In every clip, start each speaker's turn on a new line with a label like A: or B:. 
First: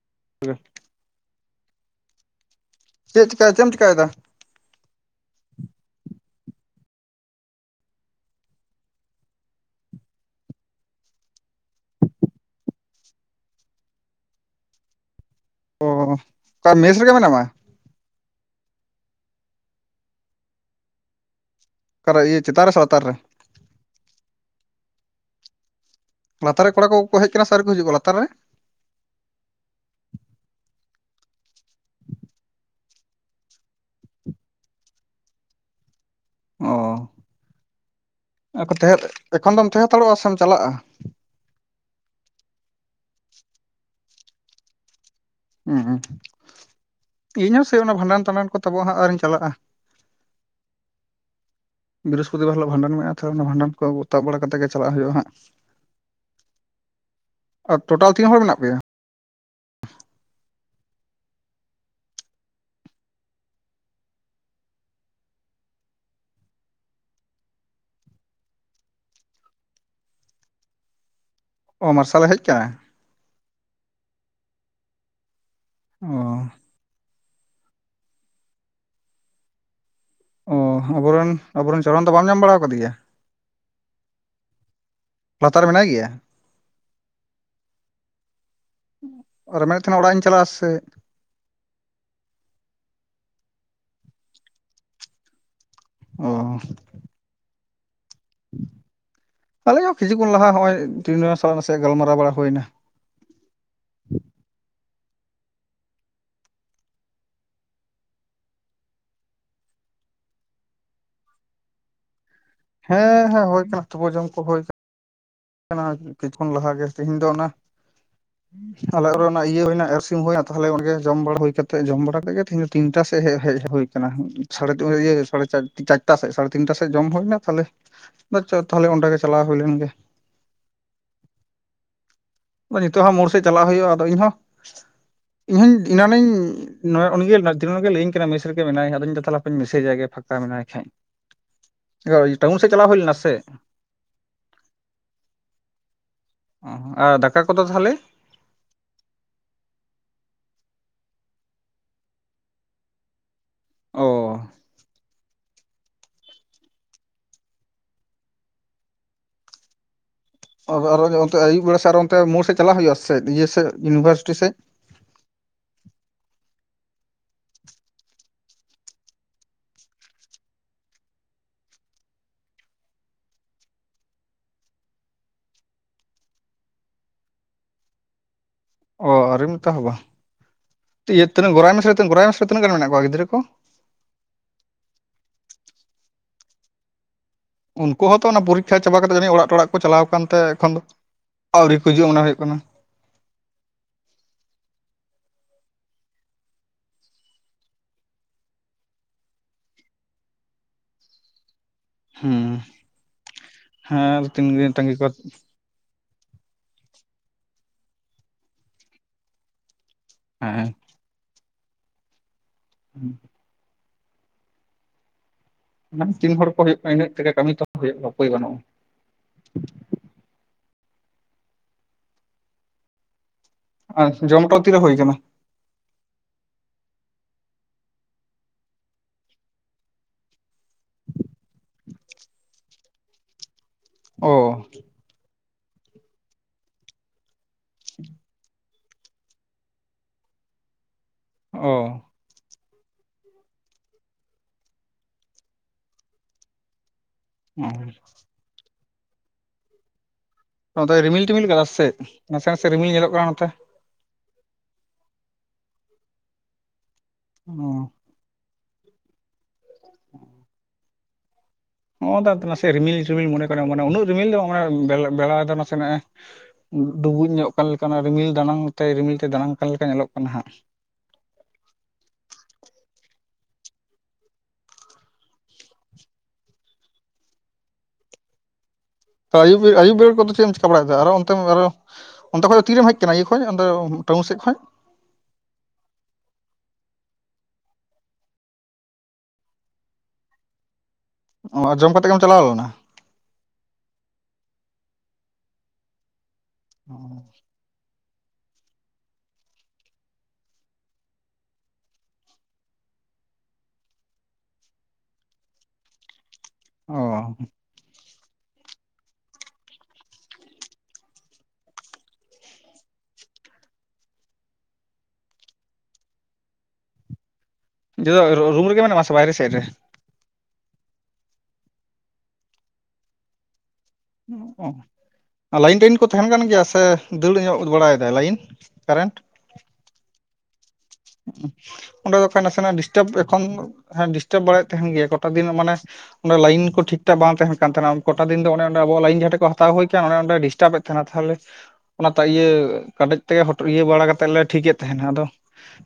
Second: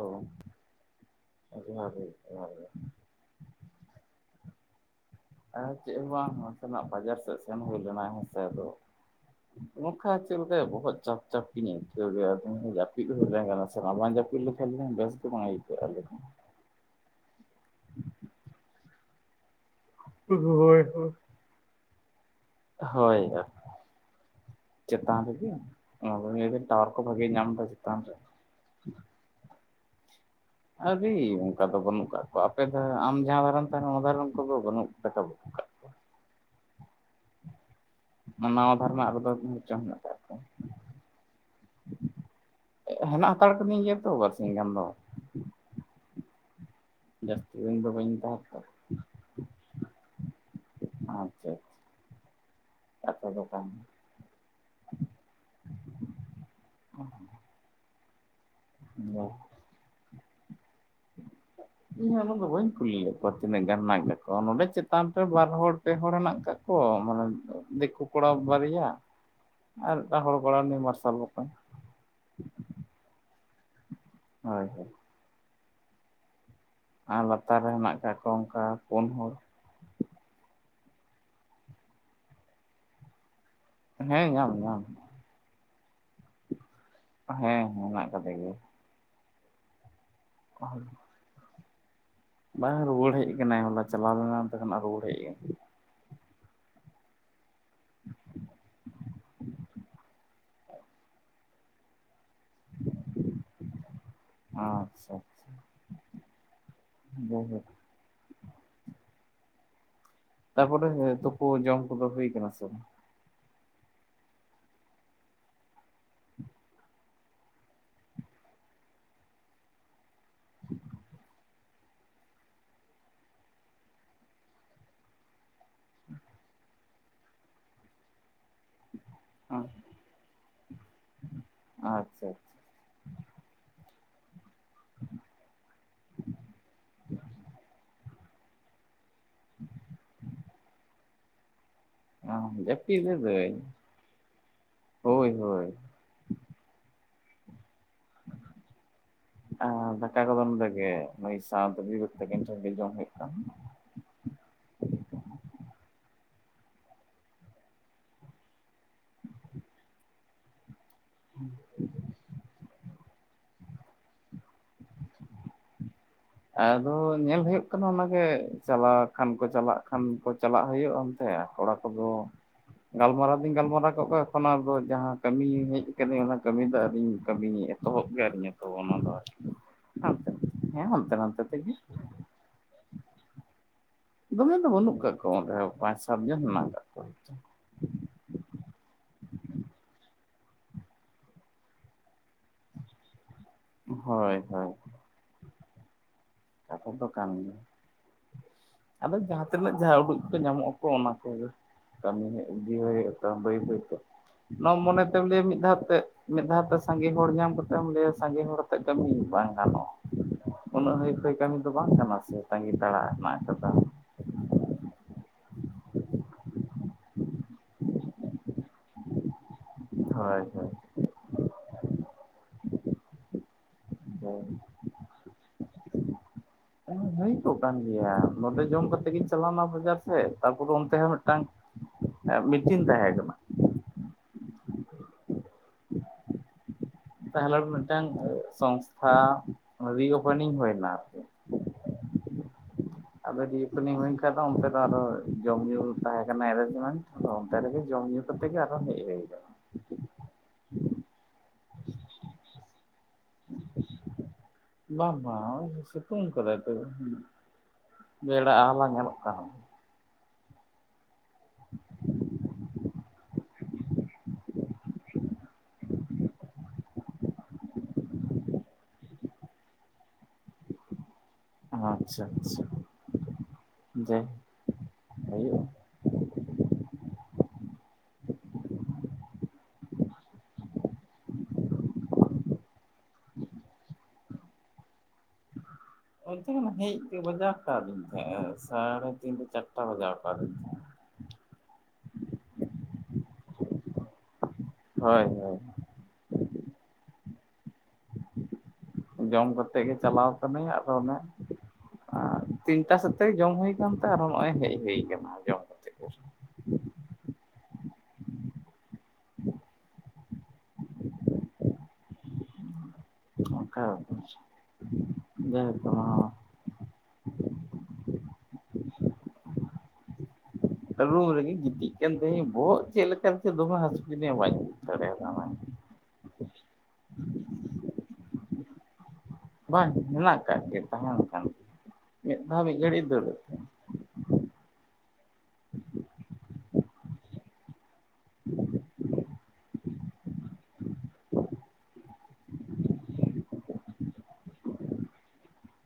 A: ᱚ [unintelligible]
B: ᱪᱮᱫ ᱪᱮᱠᱟ ᱪᱮᱫ ᱮᱢ ᱪᱮᱠᱟᱭᱮᱫᱟ?
A: ᱟᱨ ᱪᱮᱫ ᱦᱚᱸ ᱵᱟᱝ ᱱᱟᱥᱮᱱᱟᱜ ᱵᱟᱡᱟᱨ ᱥᱮᱫ ᱥᱮᱱ ᱦᱩᱭ ᱞᱮᱱᱟᱭ ᱦᱮᱥᱮ ᱫᱚ ᱚᱱᱠᱟ ᱪᱮᱫᱞᱮᱠᱟᱭᱟ ᱵᱚᱦᱚᱜ ᱪᱟᱯ ᱪᱟᱯ ᱜᱤᱧ ᱟᱹᱭᱠᱟᱹᱣ ᱜᱮᱭᱟ ᱡᱟᱹᱯᱤᱫ ᱛᱟᱦᱮᱸ ᱠᱟᱱᱟ ᱥᱮ ᱵᱟᱝ ᱡᱟᱹᱯᱤᱫ ᱞᱮᱠᱷᱟᱱ [unintelligible]
B: ᱚᱸ ᱚᱠᱟ ᱢᱮᱥ ᱨᱮᱜᱮ ᱢᱮᱱᱟᱢᱟ
A: ᱦᱳᱭ ᱦᱳᱭ
B: ᱪᱮᱛᱟᱨ [inaudible]
A: ᱦᱳᱭᱭᱟ ᱪᱮᱛᱟᱱ ᱨᱮᱜᱮ
B: ᱞᱟᱛᱟᱨ ᱨᱮ ᱠᱚᱲᱟ
A: ᱴᱟᱣᱚᱨ ᱠᱚ
B: ᱠᱚᱠᱚ
A: ᱵᱷᱟᱹᱜᱮ
B: ᱦᱮᱡ ᱠᱟᱱᱟ
A: ᱧᱟᱢ
B: ᱥᱮ ᱟᱹᱣᱨᱤ
A: ᱮᱫᱟ
B: ᱠᱚ ᱦᱤᱡᱩᱜᱼᱟ
A: ᱪᱮᱛᱟᱱ
B: ᱞᱟᱛᱟᱨ
A: ᱨᱮ ᱟᱰᱤ ᱚᱱᱠᱟ ᱫᱚ ᱵᱟᱹᱱᱩᱜ ᱟᱠᱟᱫ ᱠᱚᱣᱟ ᱟᱯᱮ ᱫᱚ ᱟᱢ ᱡᱟᱦᱟᱸ ᱫᱷᱟᱨᱮ ᱛᱟᱦᱮᱱᱟ ᱚᱱᱟ ᱫᱷᱟᱨᱮᱱ ᱠᱚᱫᱚ ᱵᱟᱹᱱᱩᱜ [unintelligible]
B: ᱚᱸ
A: ᱱᱟᱣᱟ
B: ᱛᱟᱦᱮᱸᱫ
A: ᱫᱷᱟᱨᱮᱱᱟᱜ ᱨᱮᱫᱚ
B: ᱮᱠᱷᱚᱱ
A: ᱪᱚᱝ
B: ᱫᱚᱢ ᱛᱟᱦᱮᱸ
A: ᱦᱮᱱᱟᱜ
B: ᱦᱟᱛᱟᱲᱚᱜᱼᱟ
A: ᱠᱟᱜ
B: ᱥᱮᱢ
A: ᱠᱚᱣᱟ
B: ᱪᱟᱞᱟᱜᱼᱟ
A: ᱦᱮᱱᱟᱜ ᱦᱟᱛᱟᱲ ᱠᱟᱹᱫᱤᱧ ᱜᱮᱭᱟᱛᱚ ᱵᱟᱨ ᱥᱤᱧ ᱜᱟᱱ ᱫᱚ ᱡᱟᱹᱥᱛᱤ
B: ᱤᱧ ᱦᱚ
A: ᱫᱤᱱ
B: ᱥᱟᱹᱭ
A: ᱫᱚ
B: ᱚᱱᱟ
A: ᱵᱟᱹᱧ
B: ᱵᱷᱟᱸᱰᱟᱱ
A: ᱛᱟᱦᱮᱸ
B: ᱴᱟᱰᱟᱱ ᱠᱚ
A: ᱦᱟᱛᱟᱲ
B: ᱛᱟᱵᱚᱜ-ᱟ ᱦᱟᱸᱜ ᱟᱨᱤᱧ ᱪᱟᱞᱟᱜᱼᱟ
A: ᱟᱪᱪᱷᱟ
B: ᱵᱩᱫ ᱵᱟᱨ ᱦᱤᱞᱳᱜ ᱵᱷᱟᱰᱟᱱ ᱢᱮᱱᱟᱜᱼᱟ ᱛᱷᱚ
A: ᱠᱟᱛᱷᱟ ᱫᱚ
B: ᱚᱱᱟ
A: ᱠᱟᱱ
B: ᱵᱷᱟᱰᱟᱱ ᱠᱚ ᱛᱟᱵ ᱵᱟᱲᱟ ᱠᱟᱛᱮ ᱜᱮ ᱪᱟᱞᱟᱜ ᱦᱩᱭᱩᱜᱼᱟ ᱦᱟᱸᱜ
A: [unintelligible]
B: ᱟᱨ ᱴᱳᱴᱟᱞ ᱛᱤᱱ ᱦᱚᱲ ᱢᱮᱱᱟᱜ ᱯᱮᱭᱟ
A: ᱚᱸ [inaudible] ᱤᱧ ᱦᱚ ᱚᱱᱟᱹᱜ ᱫᱚ ᱵᱟᱹᱧ ᱠᱩᱞᱤ ᱞᱮᱫ ᱠᱚᱣᱟ ᱛᱤᱱᱟᱹᱜ ᱜᱟᱱ ᱢᱮᱱᱟᱜ ᱟᱠᱟᱜ ᱠᱚᱣᱟ ᱱᱚᱸᱰᱮ ᱪᱮᱛᱟᱱ ᱨᱮ ᱵᱟᱨ ᱦᱚᱲ ᱯᱮ ᱦᱚᱲ ᱦᱮᱱᱟᱜ ᱠᱟᱜ ᱠᱚᱣᱟ ᱢᱟᱱᱮ ᱫᱤᱠᱩ ᱠᱚᱲᱟ ᱵᱟᱨᱭᱟ ᱟᱨ ᱮᱴᱟᱜ ᱦᱚᱲ ᱠᱚᱲᱟ ᱩᱱᱤ ᱢᱟᱨᱥᱟᱞ ᱵᱚᱠᱚᱧ
B: ᱚ ᱢᱟᱨᱥᱟᱞᱮ ᱦᱮᱡ ᱟᱠᱟᱱᱟ
A: ᱦᱳᱭ ᱦᱳᱭ
B: ᱚᱸ
A: ᱟᱨ ᱞᱟᱛᱟᱨ ᱨᱮ ᱦᱮᱱᱟᱜ ᱟᱠᱟᱫ ᱠᱚᱣᱟ ᱚᱱᱠᱟ ᱯᱩᱱ ᱦᱚᱲ᱾
B: ᱚ ᱟᱵᱚᱨᱮᱱ ᱟᱵᱚᱨᱮᱱ ᱪᱚᱨᱚᱱ ᱫᱚ ᱵᱟᱢ ᱧᱟᱢ ᱵᱟᱲᱟ ᱟᱠᱟᱫᱮᱭᱟ
A: ᱦᱮᱸ ᱧᱟᱢ ᱧᱟᱢ
B: ᱞᱟᱛᱟᱨ ᱨᱮ ᱢᱮᱱᱟᱜ ᱜᱮᱭᱟ
A: ᱦᱮᱸ ᱦᱮᱱᱟᱜ ᱠᱟᱫᱮ ᱜᱮᱭᱟ
B: ᱟᱨ ᱢᱮᱱᱮᱫ ᱛᱟᱦᱮᱱᱟ ᱚᱲᱟᱜ ᱤᱧ ᱪᱟᱞᱟᱜᱼᱟ ᱥᱮᱜ
A: ᱵᱟᱝ ᱨᱩᱣᱟᱹᱲ ᱦᱮᱡ ᱠᱟᱱᱟᱭ ᱦᱚᱞᱟ ᱪᱟᱞᱟᱣ ᱞᱮᱱᱟ ᱚᱱᱛᱮ ᱠᱷᱚᱱᱟᱜ ᱨᱩᱣᱟᱹᱲ ᱦᱮᱡ
B: ᱚᱸ
A: [inaudible]
B: ᱟᱞᱮ ᱦᱚᱸ ᱠᱤᱪᱩ ᱠᱷᱚᱱ ᱞᱟᱦᱟ ᱱᱚᱸᱜᱼᱚᱭ [unintelligible] ᱥᱟᱞᱟᱜ ᱱᱟᱥᱮ ᱜᱟᱞᱢᱟᱨᱟᱣ ᱵᱟᱲᱟ ᱦᱩᱭᱱᱟ
A: ᱟᱪᱪᱷᱟ ᱟᱪᱪᱷᱟ [inaudible] [inaudible] ᱛᱟᱯᱚᱨᱮ ᱛᱩᱯᱩ ᱡᱚᱢ ᱠᱚᱫᱚ ᱦᱩᱭ ᱟᱠᱟᱱᱟ ᱥᱮ ᱵᱟᱝ
B: ᱦᱮᱸ ᱦᱮᱸ ᱦᱳᱭ ᱟᱠᱟᱱᱟ ᱛᱩᱵᱟᱹ ᱡᱚᱢ ᱠᱚ ᱦᱳᱭ ᱟᱠᱟᱱᱟ ᱠᱤᱪᱷᱩ ᱠᱷᱚᱱ ᱞᱟᱦᱟ ᱜᱮ ᱛᱤᱦᱤᱧ ᱫᱚ ᱚᱱᱟ ᱟᱞᱮ ᱨᱮ ᱤᱭᱟᱹ ᱦᱩᱭᱱᱟ ᱮᱥ ᱦᱩᱭᱟ ᱛᱟᱦᱚᱞᱮ ᱜᱚᱢᱠᱮ ᱡᱚᱢ ᱵᱟᱲᱟ ᱦᱩᱭ ᱠᱟᱛᱮ ᱡᱚᱢ ᱵᱟᱲᱟ ᱠᱟᱛᱮ ᱜᱮ ᱛᱤᱦᱤᱧ ᱫᱚ ᱛᱤᱱᱴᱟ ᱥᱮᱡ ᱦᱮᱡ ᱦᱩᱭ ᱟᱠᱟᱱᱟ ᱥᱟᱲ ᱥᱟᱲᱮ ᱥᱟᱲᱮ ᱛᱤᱱᱴᱟ ᱥᱮᱡ ᱡᱚᱢ ᱦᱩᱭᱱᱟ ᱛᱟᱞᱮ ᱟᱪᱪᱷᱟ ᱛᱟᱦᱚᱞᱮ ᱚᱸᱰᱮ ᱜᱮ ᱪᱟᱞᱟᱣ ᱦᱩᱭ ᱞᱮᱱ ᱜᱮ
A: ᱟᱪᱪᱷᱟ
B: ᱱᱤᱛᱚᱜ ᱦᱟᱸ ᱢᱳᱲ ᱥᱮᱫ ᱪᱟᱞᱟᱜ ᱦᱩᱭᱩᱼᱟ ᱟᱫᱚ ᱤᱧᱦᱚᱸ
A: [unintelligible]
B: ᱤᱧ ᱦᱚᱸᱧ ᱮᱱᱟᱱ ᱱᱤᱧ ᱱᱚᱜ ᱩᱱᱤ ᱜᱮ ᱞᱟᱹᱭᱟᱹᱧ ᱠᱟᱱᱟ ᱢᱮᱥ ᱨᱮᱜᱮ ᱢᱮᱱᱟᱭᱟ ᱟᱫᱚᱧ ᱛᱟᱦᱚᱞᱮᱧ ᱢᱮᱥᱮᱡᱟ ᱜᱮ ᱯᱷᱟᱸᱠᱟ ᱢᱮᱱᱟᱭ ᱠᱷᱟᱡ ᱴᱟᱣᱩᱱ ᱥᱮᱫ ᱪᱟᱞᱟᱣ ᱦᱩᱭ
A: ᱡᱟᱹᱯᱤᱫ
B: ᱞᱮᱱᱟ ᱥᱮ
A: ᱞᱮᱫᱟᱹᱧ ᱦᱳᱭ ᱦᱳᱭ
B: ᱟᱠᱚ ᱫᱚ ᱛᱟᱦᱟᱞᱮ
A: [inaudible] ᱫᱟᱠᱟ ᱠᱚᱫᱚ ᱱᱚᱰᱮ ᱜᱮ ᱱᱩᱭ ᱥᱟᱶ ᱛᱤ ᱜᱮ ᱡᱚᱢ ᱦᱩᱭᱩᱜ ᱠᱟᱱ
B: ᱚ ᱟᱨ ᱚᱱᱛᱮ ᱟᱹᱭᱩᱵ ᱵᱮᱲᱟ ᱥᱮᱫ ᱟᱨ ᱚᱱᱛᱮ ᱢᱳᱲ ᱥᱮᱫ ᱪᱟᱞᱟᱜ ᱦᱩᱭᱩᱜᱼᱟ ᱥᱮ ᱤᱭᱟᱹ ᱥᱮᱫ ᱤᱭᱩᱱᱤᱵᱷᱟᱨᱥᱤᱴᱤ ᱥᱮᱫ
A: ᱟᱫᱚ ᱧᱮᱞ ᱦᱩᱭᱩᱜ ᱠᱟᱱᱟ ᱚᱱᱟ ᱜᱮ ᱪᱟᱞᱟᱣ ᱠᱷᱟᱱ ᱠᱚ ᱪᱟᱞᱟᱜ ᱠᱷᱟᱱ ᱠᱚ ᱪᱟᱞᱟᱜ ᱦᱩᱭᱩᱜᱼᱟ ᱥᱮ ᱠᱚᱲᱟ ᱠᱚᱫᱚ ᱜᱟᱞᱢᱟᱨᱟᱣ ᱫᱚᱧ ᱜᱟᱞᱢᱟᱨᱟᱣ ᱠᱚᱜ ᱠᱚᱣᱟ ᱮᱠᱷᱚᱱᱫᱚ ᱡᱟᱦᱟᱸ ᱠᱟᱹᱢᱤ ᱦᱮᱡ ᱟᱠᱟᱱᱟᱹᱧ ᱚᱱᱟ ᱠᱟᱹᱢᱤ ᱫᱚ ᱟᱣᱨᱤᱧ ᱠᱟᱹᱢᱤᱭᱮ ᱼᱟ ᱛᱚᱦᱚᱵ ᱜᱮᱨ ᱤᱧᱟ
B: ᱚ ᱟᱹᱣᱨᱤᱢ ᱮᱛᱚᱦᱚᱵᱟ
A: ᱦᱮᱸ ᱦᱟᱱᱛᱮ
B: ᱤᱭᱟᱹ
A: ᱱᱟᱛᱮ
B: ᱛᱤᱱᱟᱹᱜ ᱜᱚᱨᱟᱭ
A: ᱛᱮᱜᱮ
B: ᱢᱮᱥ ᱨᱮ ᱜᱚᱨᱟᱭ ᱢᱮᱥ ᱨᱮ ᱛᱤᱱᱟᱹᱜ ᱜᱟᱱ ᱢᱮᱱᱟᱜ ᱠᱚᱣᱟ ᱜᱤᱫᱽᱨᱟᱹ ᱠᱚ
A: ᱫᱚᱢᱮ ᱫᱚ ᱵᱟᱹᱱᱩᱜ ᱠᱟᱜ ᱠᱚᱣᱟ ᱚᱸᱰᱮᱦᱚᱸ ᱯᱟᱸᱪ ᱥᱟᱛ ᱡᱚᱱ ᱦᱮᱱᱟᱜ ᱠᱟᱜ ᱠᱚᱣᱟ
B: ᱩᱱᱠᱩ ᱦᱚᱸᱛᱚ ᱚᱱᱟ ᱯᱚᱨᱤᱠᱷᱟ ᱪᱟᱵᱟ ᱠᱟᱛᱮ ᱡᱟᱹᱱᱤᱡ ᱚᱲᱟᱜ ᱴᱚᱲᱟᱜ ᱠᱚ ᱪᱟᱞᱟᱣ ᱠᱟᱱᱛᱮ ᱮᱠᱷᱚᱱ ᱫᱚ ᱟᱹᱣᱨᱤ ᱠᱚ ᱦᱤᱡᱩᱜᱼᱟ ᱢᱚᱱᱮ ᱦᱩᱭᱩᱜ ᱠᱟᱱᱟ
A: ᱦᱳᱭ ᱦᱳᱭ ᱠᱟᱛᱷᱟ ᱫᱚ ᱠᱟᱱ ᱜᱮᱭᱟ ᱟᱫᱚ ᱡᱟᱦᱟᱸᱛᱤᱱᱟᱹᱜ ᱡᱷᱟ ᱩᱰᱩᱠ ᱠᱚ ᱧᱟᱢᱚᱜ ᱟᱠᱚ ᱚᱱᱟ ᱠᱚ ᱜᱮ ᱠᱟᱹᱢᱤ
B: ᱦᱩᱸ
A: ᱤᱫᱤ ᱦᱩᱭᱩᱜ ᱛᱚ ᱵᱟᱹᱭ ᱵᱟᱹᱭ ᱛᱮ
B: ᱦᱮᱸ ᱛᱤᱱ ᱫᱤᱱ
A: ᱱᱚᱣᱟ
B: ᱛᱟᱺᱜᱤ ᱠᱚ
A: ᱢᱚᱱᱮᱛᱮᱢ ᱞᱟᱹᱭᱟ ᱢᱤᱫ ᱫᱷᱟᱣ ᱛᱮ ᱢᱤᱫ ᱫᱷᱟᱣ ᱛᱮ ᱥᱟᱸᱜᱮ ᱦᱚᱲ ᱧᱟᱢ ᱠᱟᱛᱮᱜ ᱞᱟᱹᱭᱟ ᱥᱟᱸᱜᱮ ᱦᱚᱲ ᱟᱛᱮᱜ ᱠᱟᱹᱢᱤ ᱵᱟᱝ ᱜᱟᱱᱚᱜᱼᱟ
B: ᱦᱮᱸ
A: ᱩᱱᱟᱹᱜ ᱦᱟᱹᱭᱯᱷᱟᱹᱭ ᱠᱟᱹᱢᱤ ᱫᱚ ᱵᱟᱝ ᱠᱟᱱᱟ ᱥᱮ ᱛᱟᱹᱜᱤ ᱛᱟᱲᱟᱜ ᱨᱮᱱᱟᱜ ᱠᱟᱛᱷᱟ
B: ᱛᱤᱱ ᱦᱚᱲ ᱠᱚ ᱦᱩᱭᱩᱜ ᱠᱟᱱᱟ ᱤᱱᱟᱹᱜ ᱛᱮᱜᱮ ᱠᱟᱹᱢᱤ ᱮᱛᱚᱦᱚᱵ ᱦᱩᱭᱩᱜᱼᱟ ᱩᱯᱟᱹᱭ ᱵᱟᱹᱱᱩᱜᱼᱟ
A: ᱦᱳᱭ ᱦᱳᱭ
B: ᱟᱨ ᱡᱚᱢᱴᱚᱢ ᱛᱤᱨᱮ ᱦᱩᱭ ᱟᱠᱟᱱᱟ
A: ᱦᱩᱭ ᱠᱚᱜ ᱠᱟᱱ ᱜᱮᱭᱟ ᱱᱚᱰᱮ ᱡᱚᱢ ᱠᱟᱛᱮᱜ ᱜᱤᱧ ᱪᱟᱞᱟᱣᱱᱟ ᱵᱟᱡᱟᱨ ᱥᱮᱫ ᱛᱟᱨᱯᱚᱨ ᱚᱱᱛᱮ ᱦᱚᱸ ᱢᱤᱫᱴᱟᱝ ᱢᱤᱴᱤᱝ ᱛᱟᱦᱮᱸ ᱠᱟᱱᱟ
B: ᱚ
A: ᱛᱟᱦᱚᱞᱮ ᱢᱤᱫᱴᱟᱝ ᱥᱚᱝᱥᱛᱷᱟ ᱨᱤᱳᱯᱮᱱᱤᱝ ᱦᱩᱭᱱᱟ
B: ᱚ
A: ᱟᱫᱚ ᱨᱤᱳᱯᱮᱱᱤᱝ ᱦᱩᱭᱮᱱ ᱠᱷᱟᱱ ᱫᱚ ᱚᱱᱛᱮ ᱫᱚ ᱟᱨᱚ ᱡᱚᱢ ᱧᱩ ᱛᱟᱦᱮᱸᱠᱟᱱᱟ ᱮᱨᱮᱡᱢᱮᱱᱴ ᱟᱫᱚ ᱚᱱᱛᱮ ᱨᱮᱜᱮ ᱡᱚᱢ ᱧᱩ ᱠᱟᱛᱮᱜ ᱜᱮ ᱟᱨᱚ ᱦᱮᱡ ᱦᱩᱭ ᱮᱱᱟ
B: ᱱᱚᱛᱮ ᱨᱤᱢᱤᱞ ᱴᱤᱢᱤᱞ ᱟᱠᱟ ᱥᱮ ᱪᱮᱫ ᱱᱟᱥᱮ ᱱᱟᱥᱮ ᱨᱤᱢᱤᱞ ᱧᱮᱞᱚᱜ ᱠᱟᱱᱟ ᱱᱚᱛᱮ
A: ᱵᱟᱝ ᱵᱟᱝ ᱥᱤᱛᱩᱢ ᱠᱟᱫᱟᱭ ᱛᱚ
B: ᱩᱸ
A: ᱵᱮᱲᱟ ᱟᱦᱟᱞᱟ ᱧᱮᱞᱚᱜ ᱠᱟᱱᱟ
B: ᱚ ᱱᱟᱥᱮ ᱨᱤᱢᱤᱞ ᱴᱤᱢᱤᱞ ᱢᱚᱱᱮ ᱢᱟᱱᱮ ᱩᱱᱟᱹᱜ ᱨᱤᱢᱤᱞ ᱫᱚ ᱵᱟᱝ ᱢᱟᱱᱮ ᱵᱮᱲᱟᱭ ᱫᱚ ᱱᱟᱥᱮᱱᱟᱜ ᱮ ᱰᱩᱵᱩᱡ ᱧᱚᱜ ᱠᱟᱱ ᱞᱮᱠᱟ ᱨᱤᱢᱤᱞ ᱫᱟᱱᱟᱝ ᱛᱮ ᱨᱤᱢᱤᱞ ᱛᱮ ᱫᱟᱱᱟᱝ ᱠᱟᱱ ᱞᱮᱠᱟ ᱧᱮᱞᱚᱜ ᱠᱟᱱᱟ ᱦᱟᱸᱜ
A: ᱟᱪᱪᱷᱟ ᱟᱪᱪᱷᱟ ᱡᱟᱭ ᱦᱩᱭᱩᱜ
B: ᱟᱹᱭᱩᱵ ᱟᱹᱭᱩᱵ ᱵᱮᱨ ᱠᱚᱫᱚ ᱪᱮᱫ ᱮᱢ ᱪᱮᱠᱟ ᱵᱟᱲᱟᱭᱮᱫᱟ ᱟᱨᱚ ᱚᱱᱛᱮ ᱟᱨᱚ ᱚᱱᱛᱮ ᱠᱷᱚᱡ ᱫᱚ ᱛᱤᱨᱮᱢ ᱦᱮᱡ ᱟᱠᱟᱱᱟ ᱤᱭᱟᱹ ᱠᱷᱚᱡ ᱚᱱᱰᱮ ᱴᱟᱹᱣᱩᱱ ᱥᱮᱫ ᱠᱷᱚᱡ
A: ᱚᱱᱛᱮ ᱦᱮᱡ ᱛᱮ ᱵᱟᱡᱟᱣ ᱟᱠᱟᱣᱫᱤᱧ ᱛᱟᱦᱮᱸᱜ ᱥᱟᱲᱮ ᱛᱤᱱᱴᱟ ᱪᱟᱨᱴᱟ ᱵᱟᱡᱟᱣ ᱟᱠᱟᱫᱤᱧ ᱛᱟᱦᱮᱸᱜ [inaudible]
B: ᱚ ᱟᱨ ᱡᱚᱢ ᱠᱟᱛᱮᱜ ᱜᱮᱢ ᱪᱟᱞᱟᱣ ᱞᱮᱱᱟ।
A: ᱦᱳᱭ ᱦᱳᱭ
B: ᱦ
A: ᱡᱚᱢ ᱠᱟᱛᱮᱫ ᱜᱮ ᱪᱟᱞᱟᱣ ᱠᱟᱹᱱᱟᱹᱧ ᱟᱫᱚ ᱚᱱᱮ ᱛᱤᱱᱴᱟ ᱥᱮᱫ ᱛᱮ ᱡᱚᱢ ᱦᱩᱭᱠᱟᱱ ᱛᱮ ᱟᱨᱦᱚᱸ ᱱᱚᱦᱚᱭ ᱦᱮᱡ ᱦᱩᱭ ᱟᱠᱟᱱᱟ ᱡᱚᱢ‌‌‍। ᱪᱮᱠᱚᱥ [unintelligible]
B: ᱚ
A: ᱚᱱᱠᱟ ᱵᱮᱯᱟᱨ [unintelligible]
B: ᱡᱮᱫᱟ ᱨᱩᱢ ᱨᱮ ᱜᱮ ᱢᱮᱱᱟᱢᱟ ᱥᱮ ᱵᱟᱭᱨᱮ ᱥᱮᱫ ᱨᱮ
A: ᱨᱩᱢ ᱨᱮᱜᱮ ᱜᱤᱛᱤᱡ ᱠᱟᱱ ᱛᱟᱦᱮᱸᱧ ᱵᱚᱦᱚᱜ ᱪᱮᱫ ᱞᱮᱠᱟ ᱪᱚ ᱫᱚᱢᱮ ᱦᱟᱹᱥᱩ ᱠᱤᱫᱤᱧᱟ ᱵᱟᱹᱧ
B: ᱦ
A: ᱵᱩᱡᱽ ᱫᱟᱲᱮᱭᱟᱫᱟ ᱚᱱᱟ
B: ᱚ ᱞᱟᱭᱤᱱ ᱴᱟᱭᱤᱱ ᱠᱚ ᱛᱟᱦᱮᱸᱱ ᱠᱟᱱ ᱜᱮᱭᱟ ᱥᱮ ᱫᱟᱹᱲ ᱧᱚᱜ ᱵᱟᱲᱟᱭᱮᱫᱟᱭ ᱞᱟᱭᱤᱱ ᱠᱟᱨᱮᱱᱴ?
A: ᱵᱟᱝ ᱦᱮᱱᱟᱜ ᱟᱠᱟ ᱜᱮ᱾ ᱛᱟᱦᱮᱱ ᱠᱷᱟᱱ
B: ᱚᱸᱰᱮ ᱫᱚ
A: ᱢᱤᱫ
B: ᱠᱷᱟᱱ
A: ᱫᱷᱟᱣ ᱢᱤᱫ
B: ᱱᱟᱥᱮᱱᱟᱜ
A: ᱜᱷᱟᱹᱲᱤᱡ
B: ᱰᱤᱥᱴᱟᱵ
A: ᱫᱟᱹᱲ ᱦᱮᱸ
B: ᱮᱠᱷᱚᱱ ᱦᱮᱸ ᱰᱤᱥᱴᱟᱵ ᱵᱟᱲᱟᱭᱮᱫ ᱛᱟᱦᱮᱱ ᱜᱮᱭᱟᱳᱴᱟ ᱫᱤᱱ ᱢᱟᱱᱮ ᱚᱸᱰᱮ ᱞᱟᱭᱤᱱ ᱠᱚ ᱴᱷᱤᱠ ᱴᱷᱟ ᱵᱟᱝ ᱛᱟᱦᱮᱱ ᱠᱟᱱ ᱛᱟᱦᱮᱸᱟᱦᱮᱱᱟ ᱠᱚᱚᱴᱟ ᱫᱤᱱ ᱫᱚ ᱚᱱᱮᱸ ᱟᱵᱣᱟᱜ ᱞᱟᱭᱤᱱ ᱡᱟᱦᱟᱸ ᱴᱷᱮ ᱠᱚ ᱦᱟᱛᱟᱣ ᱦᱩᱭ ᱠᱮᱭᱟ ᱚᱱᱮ ᱚᱸᱰᱮ ᱰᱤᱥᱴᱟᱵ ᱵᱮᱫ ᱛᱟᱦᱮᱱᱟ ᱛᱟᱦᱚᱞᱮ ᱚᱱᱟ ᱤᱭᱟᱹ ᱠᱟᱰᱮᱡ ᱛᱮᱜᱮ ᱤᱭᱟᱹ ᱵᱟᱲᱟ ᱠᱟᱛᱮᱫ ᱞᱮ ᱴᱷᱤᱠᱮᱫ ᱛᱟᱦᱮᱞᱮᱱᱟ, ᱟᱫᱚ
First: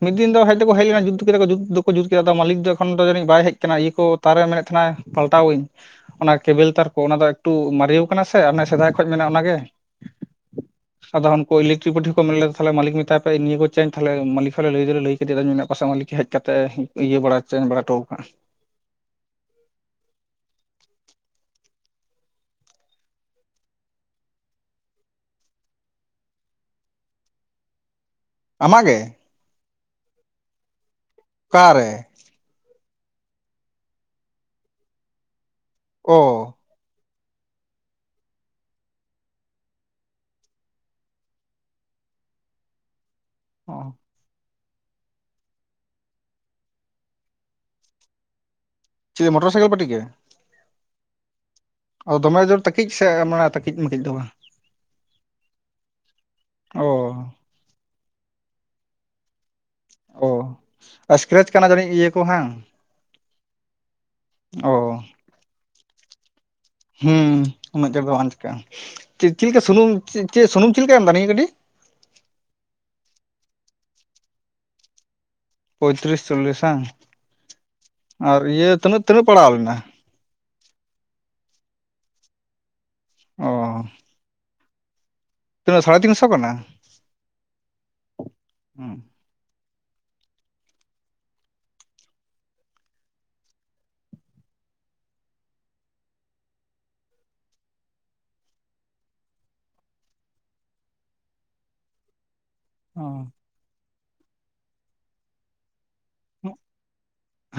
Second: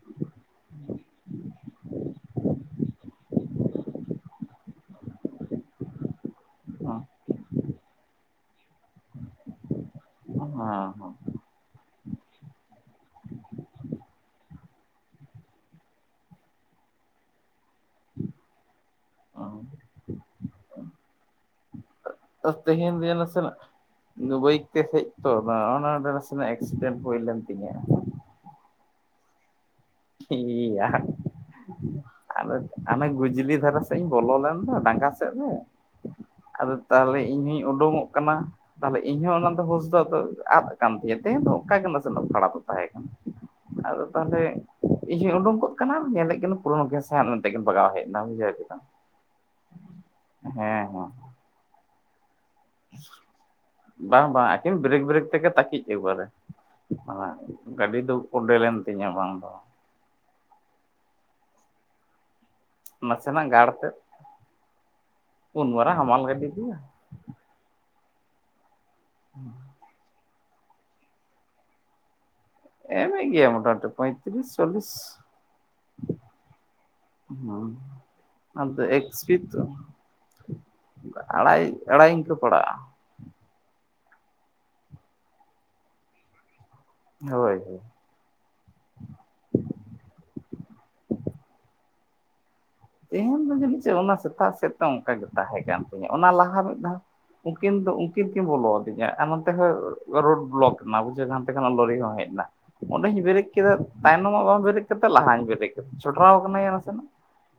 B: ᱢᱤᱫ ᱫᱤᱱ ᱫᱚ ᱦᱮᱡ ᱫᱚᱠᱚ ᱦᱮᱡ ᱞᱮᱱᱟ ᱡᱩᱛ ᱠᱮᱫᱟ ᱡᱩᱛ ᱫᱚᱠᱚ ᱡᱩᱛ ᱠᱮᱫᱟᱚ ᱢᱟᱞᱤᱠ ᱫᱚ ᱮᱠᱷᱚᱱ ᱫᱚ ᱡᱟᱹᱱᱤᱡ ᱵᱟᱭ ᱦᱮᱡ ᱠᱟᱱᱟ ᱤᱭᱟᱹ ᱠᱚ ᱛᱟᱨ ᱨᱮ ᱢᱮᱱᱮᱫ ᱛᱟᱦᱮᱱᱟ ᱯᱟᱞᱴᱟᱣᱟᱹᱧ᱾ ᱚᱱᱟ ᱠᱮᱵᱮᱞ ᱛᱟᱨ ᱠᱚ ᱚᱱᱟ ᱫᱚ ᱮᱠᱴᱩ ᱢᱟᱨᱮᱳ ᱠᱟᱱᱟ ᱥᱮ ᱥᱮᱫᱟᱭ ᱠᱷᱚᱡ ᱢᱮᱱᱟᱜᱼᱟ ᱚᱱᱟᱜᱮ᱾
A: ᱦᱮᱸ
B: ᱟᱫᱚᱱ ᱦᱟᱱᱠᱚ ᱤᱞᱮᱠᱴᱨᱤᱠ ᱯᱟᱴᱤ ᱠᱚ ᱢᱮᱱ ᱞᱮᱫᱟ ᱛᱟᱦᱞᱮ ᱢᱟᱞᱤᱠ ᱢᱮᱛᱟᱭ ᱯᱮ ᱱᱤᱭᱟᱹ ᱠᱚ ᱪᱮ ᱢᱟᱞᱤᱠ ᱛᱮ ᱞᱟᱹᱭ ᱫᱚ ᱞᱮ ᱞᱟᱹᱭ ᱠᱮᱫᱮ ᱟ ᱯᱟᱥᱟ ᱢᱟᱞᱤᱠ ᱦᱮᱡ ᱠᱟᱛᱮᱫ ᱤᱭᱟᱹ ᱵᱟᱲᱟ ᱪᱮᱧᱡ ᱵᱟᱲᱟ ᱦᱚᱴᱚ ᱠᱟᱜᱼᱟ᱾
A: ᱛᱮᱦᱮᱧ ᱫᱚ ᱭᱟ ᱱᱟᱥᱮᱱᱟᱜ ᱵᱟᱹᱭᱤᱠ ᱛᱮ ᱦᱮᱡ ᱛᱚ ᱱᱚᱜ ᱱᱚᱰᱮ ᱱᱟᱥᱮᱱᱟᱜ ᱮᱠᱥᱤᱰᱮᱱᱴ ᱦᱩᱭ ᱞᱮᱱ ᱛᱤᱧᱟᱹ᱾
B: ᱟᱢᱟᱜ ᱜᱮ?
A: ᱦᱮᱸ ᱭᱟ।
B: ᱚᱠᱟᱨᱮ
A: ᱟᱫᱚ ᱟᱱᱮ ᱜᱩᱡᱽᱞᱤ ᱫᱷᱟᱨᱟ ᱥᱮᱜ ᱤᱧ ᱵᱚᱞᱚ ᱞᱮᱱ ᱫᱚ ᱰᱟᱝᱜᱟ ᱥᱮᱫ ᱨᱮ᱾
B: ᱚ
A: ᱟᱫᱚ ᱛᱟᱦᱚᱞᱮ ᱤᱧ ᱦᱚᱧ ᱳᱰᱳᱝᱠᱚᱜ ᱠᱟᱱᱟ᱾ ᱛᱟᱦᱚᱞᱮ ᱤᱧᱦᱚᱸ ᱚᱱᱟ ᱫᱚ ᱦᱩᱥᱫᱟ ᱫᱚ ᱟᱫᱚ ᱠᱟᱱ ᱛᱤᱧᱟᱹ ᱛᱮᱦᱮᱧ ᱦᱚ ᱚᱱᱠᱟ ᱜᱮ ᱱᱟᱥᱮ ᱱᱟᱜ ᱯᱷᱟᱲᱟ ᱫᱚ ᱛᱟᱦᱮᱸ ᱠᱟᱱᱟ᱾
B: ᱚ
A: ᱟᱫᱚ ᱛᱟᱦᱚᱞᱮ ᱤᱧ ᱦᱚᱸᱧ ᱳᱰᱳᱝᱠᱚᱜ ᱠᱟᱱᱟ ᱟᱨ ᱧᱮᱞᱮᱜ ᱠᱤᱱᱟᱹᱧ ᱯᱩᱨᱟ ᱥᱟᱝ ᱢᱮᱱᱛᱮ ᱠᱤᱱ ᱵᱟᱜᱟᱣ ᱦᱮᱡᱱᱟ ᱵᱩᱡᱷᱟᱹᱣ ᱠᱮᱫᱟᱢ ᱾
B: ᱪᱮ ᱢᱚᱴᱚᱨ ᱥᱟᱭᱠᱮᱞ ᱯᱟᱹᱴᱤ ᱜᱮ?
A: ᱦᱮᱸ ᱦᱮᱸ
B: ᱟ ᱫᱚᱢᱮ ᱡᱳᱨ ᱛᱟᱹᱠᱤᱡ ᱥᱮ
A: [unintelligible]
B: ᱢᱟᱱᱮ ᱛᱟᱹᱠᱤᱡ ᱢᱟᱹᱠᱤᱡ ᱫᱚ
A: ᱵᱟᱝ ᱵᱟᱝ ᱟᱹᱠᱤᱱ ᱵᱨᱮᱠ ᱵᱨᱮᱠ ᱛᱮᱜᱮ ᱛᱟᱹᱠᱤᱡ ᱮᱠᱵᱟᱨᱮ।
B: ᱚ
A: ᱜᱟᱹᱰᱤ ᱫᱚ ᱠᱚᱰᱮᱞᱮᱧ ᱛᱤᱧᱟᱹ ᱵᱟᱝ ᱫᱚ ᱵᱟᱝ᱾
B: ᱚ ᱥᱠᱨᱮᱪ ᱠᱟᱱᱟ ᱡᱟᱹᱱᱤᱡ ᱤᱭᱟᱹ ᱠᱚ ᱦᱟᱝ?
A: ᱱᱟᱥᱮᱱᱟᱜ ᱜᱟᱲ ᱛᱮᱫ
B: ᱚ
A: ᱩᱱ ᱢᱟᱨᱟᱝ ᱦᱟᱢᱟᱞ ᱜᱟᱹᱰᱤ ᱫᱟᱭᱟ᱾
B: ᱦᱩᱸ ᱩᱱᱟᱹᱜ ᱪᱟᱬ ᱫᱚ ᱵᱟᱝ ᱪᱤᱠᱟᱹᱜᱼᱟ ᱪᱮᱫ ᱪᱮᱫ ᱞᱮᱠᱟ ᱥᱩᱱᱩᱢ ᱪᱮ ᱪᱮᱫ ᱥᱩᱱᱩᱢ ᱪᱮᱫ ᱞᱮᱠᱟ ᱮᱢ ᱫᱟ ᱱᱤᱭᱟᱹ ᱜᱟᱹᱰᱤ?
A: ᱮᱢ ᱮᱜ ᱜᱮᱭᱟ ᱢᱚᱴᱟᱢᱴᱤ ᱯᱚᱭᱛᱨᱤᱥ ᱪᱚᱞᱞᱤᱥ᱾
B: ᱯᱚᱸᱭᱛᱨᱤᱥ ᱪᱚᱞᱞᱤᱥ ᱦᱟᱝ
A: ᱦᱩᱸ
B: ᱟᱨ ᱤᱭᱟᱹ ᱛᱤᱱᱟᱹᱜ ᱛᱤᱱᱟᱹᱜ ᱯᱟᱲᱟᱣ ᱞᱮᱱᱟ?
A: ᱚᱝᱠᱟ ᱟᱲᱟᱭ ᱟᱲᱟᱭ ᱤᱝᱠᱟᱹ ᱯᱟᱲᱟᱜᱼᱟ᱾
B: ᱚ ᱛᱤᱱᱟᱹᱜ ᱥᱟᱲᱮ ᱛᱤᱱᱥᱚ ᱠᱟᱱᱟ?
A: ᱦᱳᱭ ᱦᱳᱭ
B: ᱦᱩᱸ
A: ᱛᱮᱦᱮᱧ [unintelligible] ᱫᱚ ᱚᱱᱟ ᱥᱮᱛᱟᱜ ᱥᱮᱫᱛᱮ ᱚᱱᱠᱟ ᱜᱮ ᱛᱟᱦᱮᱸ ᱠᱟᱱ ᱛᱤᱧᱟᱹ ᱚᱱᱟ ᱞᱟᱦᱟ ᱢᱤᱫ ᱫᱷᱟᱣ ᱩᱱᱠᱤᱱ ᱫᱚ ᱩᱱᱠᱤᱱ ᱠᱤᱱ ᱵᱚᱞᱚ ᱟᱹᱫᱤᱧᱟ ᱟᱨ ᱦᱚᱱᱛᱮ ᱨᱳᱰ ᱵᱞᱚᱠ ᱮᱱᱟ ᱵᱩᱡᱷ ᱦᱟᱱᱛᱮ ᱠᱷᱚᱱᱟᱜ ᱞᱚᱨᱤ ᱦᱚᱸ ᱦᱮᱡ ᱱᱟ᱾
B: ᱚ
A: ᱚᱸᱰᱮᱧ ᱵᱨᱮᱠ ᱠᱮᱫᱟ ᱛᱟᱭᱱᱚᱢ ᱢᱟᱜ ᱵᱟᱝ ᱵᱮᱨᱮᱠ ᱠᱟᱛᱮ ᱞᱟᱦᱟᱧ ᱵᱮᱨᱮᱠ ᱠᱮᱫᱟ ᱪᱷᱚᱰᱨᱟᱣ ᱠᱟᱹᱱᱟᱹᱧ ᱱᱟᱥᱮᱱᱟᱜ᱾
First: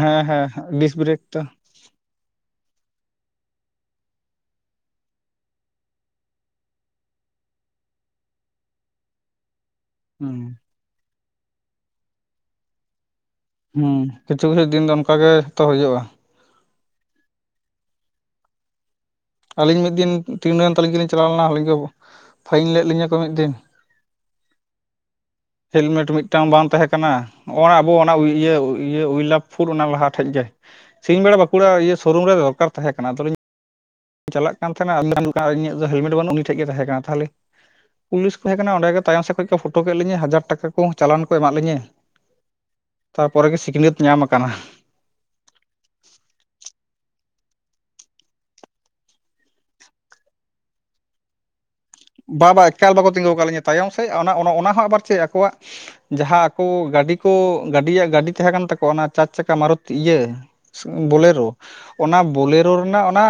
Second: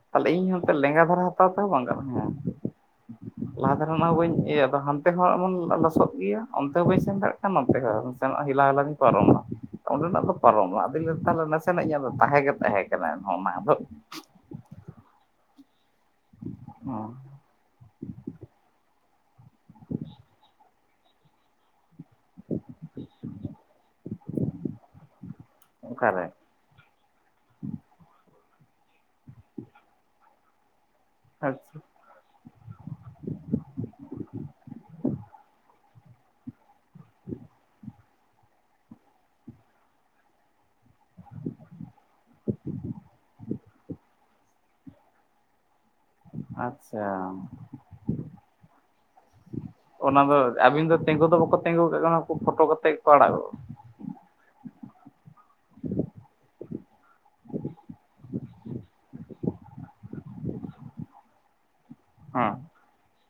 B: ᱦᱮᱸ
A: ᱛᱟᱦᱞᱮ ᱤᱧ ᱦᱟᱱᱛᱮ
B: ᱦᱮᱸ ᱰᱤᱥ
A: ᱞᱮᱸᱜᱟ
B: ᱵᱨᱮᱠ
A: ᱫᱷᱟᱨᱮ
B: ᱛᱚ
A: ᱦᱟᱛᱟᱣ ᱛᱮᱦᱚᱸ ᱵᱟᱝ ᱜᱟᱱᱚᱜ᱾ [inaudible] ᱞᱟᱦᱟ ᱫᱷᱟᱨᱮᱱᱜ ᱦᱚᱸ ᱵᱟᱹᱧ ᱤᱭᱟᱹ ᱦᱟᱱᱛᱮ ᱦᱚᱸ ᱮᱢᱚᱱ ᱞᱚᱥᱚᱫ ᱜᱮᱭᱟ ᱚᱱᱛᱮ ᱦᱚᱸ ᱵᱟᱹᱧ ᱥᱮᱱ ᱫᱟᱲᱮᱭᱟᱜ ᱠᱟᱱᱟ ᱚᱱᱛᱮ ᱦᱚᱸ ᱦᱮᱞᱟᱣ ᱞᱟᱝ [inaudible] ᱚᱸᱰᱮᱱᱟᱜ ᱫᱚ
B: ᱦᱩᱸ
A: ᱯᱟᱨᱚᱢᱱᱟ [unintelligible] ᱛᱟᱦᱚᱞᱮ ᱱᱟᱥᱮᱱᱟᱜ ᱤᱧᱟᱹᱜ ᱫᱚ ᱛᱟᱦᱮᱸ ᱜᱮ ᱛᱟᱦᱮᱸ ᱠᱟᱱᱟ ᱮᱱᱦᱚᱸ [inaudible]
B: ᱦᱩᱸ [unintelligible] ᱫᱤᱱ ᱜᱟᱱ ᱚᱝᱠᱟ ᱛᱚ ᱦᱩᱭᱩᱜᱼᱟ᱾
A: ᱚᱸ
B: ᱟᱹᱞᱤᱧ ᱢᱤᱫ ᱫᱤᱱ ᱴᱤ ᱱᱚᱭᱚᱱ ᱛᱟᱹᱞᱤᱧ ᱜᱮᱞᱤᱧ ᱪᱟᱞᱟᱣ ᱞᱮᱱᱟ ᱟᱞᱤᱧ ᱠᱚ ᱯᱷᱟᱹᱭᱤᱱ ᱞᱮᱫ ᱞᱤᱧᱟᱹ ᱠᱚ ᱢᱤᱫ ᱫᱤᱱ᱾ ᱦᱮᱞᱢᱮᱴ
A: ᱚᱠᱟᱨᱮ
B: ᱢᱤᱫᱴᱟᱝ ᱵᱟᱝ ᱛᱟᱦᱮᱸ ᱠᱟᱱᱟ? ᱱᱚᱜᱼᱚᱭ ᱟᱵᱚ ᱚᱱᱟ ᱤᱭᱟᱹ ᱤᱭᱟᱹ ᱩᱭᱞᱟᱯᱷ ᱯᱷᱩᱨ ᱚᱱᱟ ᱞᱟᱦᱟ ᱴᱷᱮᱡ ᱜᱮ ᱥᱤᱧ ᱵᱮᱲᱟ
A: ᱟᱪᱪᱷᱟ
B: ᱵᱟᱸᱠᱩᱲᱟ ᱤᱭᱟᱹ ᱥᱳᱨᱩᱢ ᱨᱮ ᱫᱚᱨᱠᱟᱨ ᱛᱟᱦᱮᱸ ᱠᱟᱱᱟ ᱟᱫᱚᱞᱤᱧ ᱪᱟᱞᱟᱜ ᱠᱟᱱ ᱛᱟᱦᱮᱱᱟ [unintelligible] ᱟᱞᱤᱧᱟᱜ ᱫᱚ ᱦᱮᱞᱢᱮᱴ ᱵᱟᱹᱱᱩᱜ ᱩᱱᱤ ᱴᱷᱮᱡ ᱜᱮ ᱛᱟᱦᱮᱸ ᱠᱟᱱᱟ ᱛᱟᱦᱚᱞᱮ ᱯᱩᱞᱤᱥ ᱠᱚ ᱛᱟᱦᱮᱸ ᱠᱟᱱᱟ ᱚᱸᱰᱮ ᱜᱮ ᱛᱟᱭᱚᱢ ᱥᱮᱫ ᱠᱷᱚᱱ ᱠᱚ ᱯᱷᱳᱴᱳ ᱠᱮᱫ ᱞᱤᱧ ᱦᱟᱡᱟᱨ ᱴᱟᱠᱟ ᱠᱚ ᱪᱟᱞᱟᱱ ᱠᱚ ᱮᱢᱟᱜ ᱞᱤᱧᱟᱹ᱾ ᱛᱟᱯᱚᱨᱮ ᱜᱮ ᱥᱤᱠᱷᱱᱟᱹᱛ ᱧᱟᱢ ᱟᱠᱟᱱᱟ᱾
A: ᱟᱪᱪᱷᱟ ᱚᱱᱟ ᱫᱚ ᱟᱹᱵᱤᱱ ᱫᱚ ᱛᱤᱸᱜᱩ ᱫᱚ ᱵᱟᱠᱚ ᱛᱤᱸᱜᱩ ᱠᱟᱜ ᱵᱤᱱᱟ
B: ᱵᱟ
A: ᱯᱷᱳᱴᱳ
B: ᱵᱟ
A: ᱠᱟᱛᱮ
B: ᱮᱠᱟᱞ
A: ᱜᱮ ᱠᱚ
B: ᱵᱟᱠᱚ ᱛᱤᱸᱜᱩ
A: ᱟᱲᱟᱜᱚᱜᱼᱟ
B: ᱟᱠᱟᱫ ᱞᱤᱧᱟᱹ ᱛᱟᱭᱚᱢ ᱥᱮᱫ ᱚᱱᱟ ᱚᱱᱟ ᱚᱱᱟ ᱦᱚᱸ ᱟᱵᱟᱨ ᱪᱮᱫ ᱟᱠᱚᱣᱟᱜ᱾ ᱡᱟᱦᱟᱸ ᱟᱠᱚ ᱜᱟᱹᱰᱤ ᱠᱚ ᱜᱟᱹᱰᱤᱭᱟᱜ ᱜᱟᱹᱰᱤ ᱛᱟᱦᱮᱸ ᱠᱟᱱ ᱛᱟᱠᱚᱣᱟ ᱚᱱᱟ ᱪᱟᱨ ᱪᱟᱠᱟ ᱢᱟᱨᱚᱛᱤ ᱤᱭᱟᱹ ᱵᱳᱞᱮᱨᱳ ᱚᱱᱟ
A: ᱦᱮᱸ
B: ᱵᱳᱞᱮᱨᱳ ᱨᱮᱱᱟᱜ ᱚᱱᱟ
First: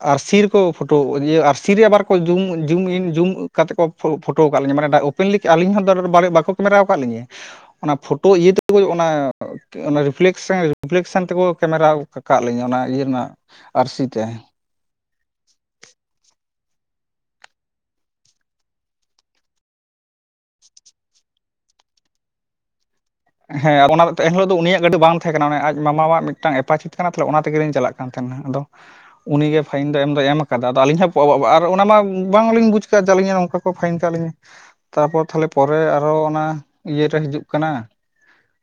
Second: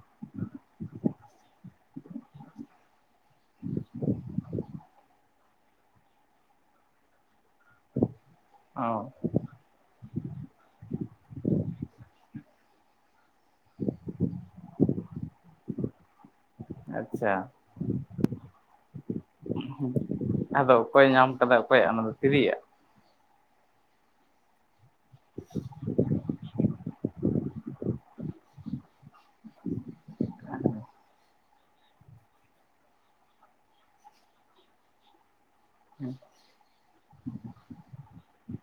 B: ᱟᱨᱥᱤ ᱨᱮᱠᱚ ᱯᱷᱳᱴᱳ [inaudible] ᱟᱨᱥᱤᱨᱮ ᱟᱵᱟᱨ ᱠᱚ ᱡᱩᱢ ᱡᱩᱢᱤᱱ ᱡᱩᱢ ᱠᱟᱛᱮ ᱠᱚ ᱯᱷᱳᱴᱳ ᱟᱠᱟᱫ ᱞᱤᱧᱟ ᱢᱟᱱᱮ ᱳᱯᱮᱱᱞᱤ ᱟᱞᱤᱧ ᱦᱚᱸ ᱵᱟᱠᱚ ᱠᱮᱢᱮᱨᱟᱣ ᱟᱠᱟᱫ ᱞᱤᱧᱟᱹ ᱚᱱᱟ ᱯᱷᱳᱴᱳ ᱤᱭᱟᱹᱛᱮᱠᱚ ᱚᱱᱟ
A: ᱚ
B: ᱚᱱᱟ ᱨᱤᱯᱷᱞᱮᱠᱥᱮᱱ ᱨᱤᱯᱷᱞᱮᱠᱥᱮᱱ ᱛᱮᱠᱚ ᱠᱮᱢᱮᱨᱟ ᱟᱠᱟᱫ ᱞᱤᱧᱟᱹ ᱚᱱᱟ ᱤᱭᱟᱹ ᱨᱮᱱᱟᱜ ᱟᱹᱨᱥᱤ ᱛᱮ
A: ᱟᱪᱪᱷᱟ᱾ ᱟᱫᱚ ᱚᱠᱚᱭ ᱧᱟᱢ ᱠᱟᱫᱟ ᱚᱠᱚᱭᱟᱜ ᱚᱱᱟ ᱫᱚ ᱛᱤᱨᱤᱭᱟᱜ
B: ᱦᱮᱸ [inaudible] ᱮᱱᱦᱤᱞᱳᱜ ᱫᱚ ᱩᱱᱤᱭᱟᱜ ᱜᱟᱹᱰᱤ ᱵᱟᱝ ᱛᱟᱦᱮᱸ ᱠᱟᱱᱟ ᱟᱡ ᱢᱟᱢᱟᱟᱜ ᱢᱤᱫᱴᱟᱝ ᱮᱯᱟᱪᱤ ᱚᱱᱟ ᱛᱮᱜᱮᱞᱤᱧ ᱪᱟᱞᱟᱜ ᱠᱟᱱ ᱛᱟᱦᱮᱱᱟ ᱟᱫᱚ ᱩᱱᱤᱜᱮ ᱯᱷᱟᱭᱤᱱ ᱫᱚᱭ ᱮᱢ ᱫᱚᱭ ᱮᱢ ᱠᱟᱫᱟ ᱟᱫᱚ ᱟᱹᱞᱤᱧ ᱦᱚᱸ [inaudible] ᱟᱨ ᱚᱱᱟ ᱢᱟ ᱵᱟᱝᱞᱤᱧ ᱵᱩᱡ ᱟᱠᱟᱫ ᱡᱮ ᱟᱞᱤᱧᱟᱜ ᱱᱚᱝᱠᱟ ᱠᱚ ᱯᱷᱟᱭᱤᱱ ᱠᱟᱜ ᱞᱤᱧᱟ ᱛᱟᱨᱯᱚᱨ ᱛᱟᱦᱞᱮ ᱯᱚᱨᱮ ᱟᱨᱚ ᱚᱱᱟ ᱤᱭᱟᱹᱨᱮ ᱦᱤᱡᱩᱜ ᱠᱟᱱᱟ᱾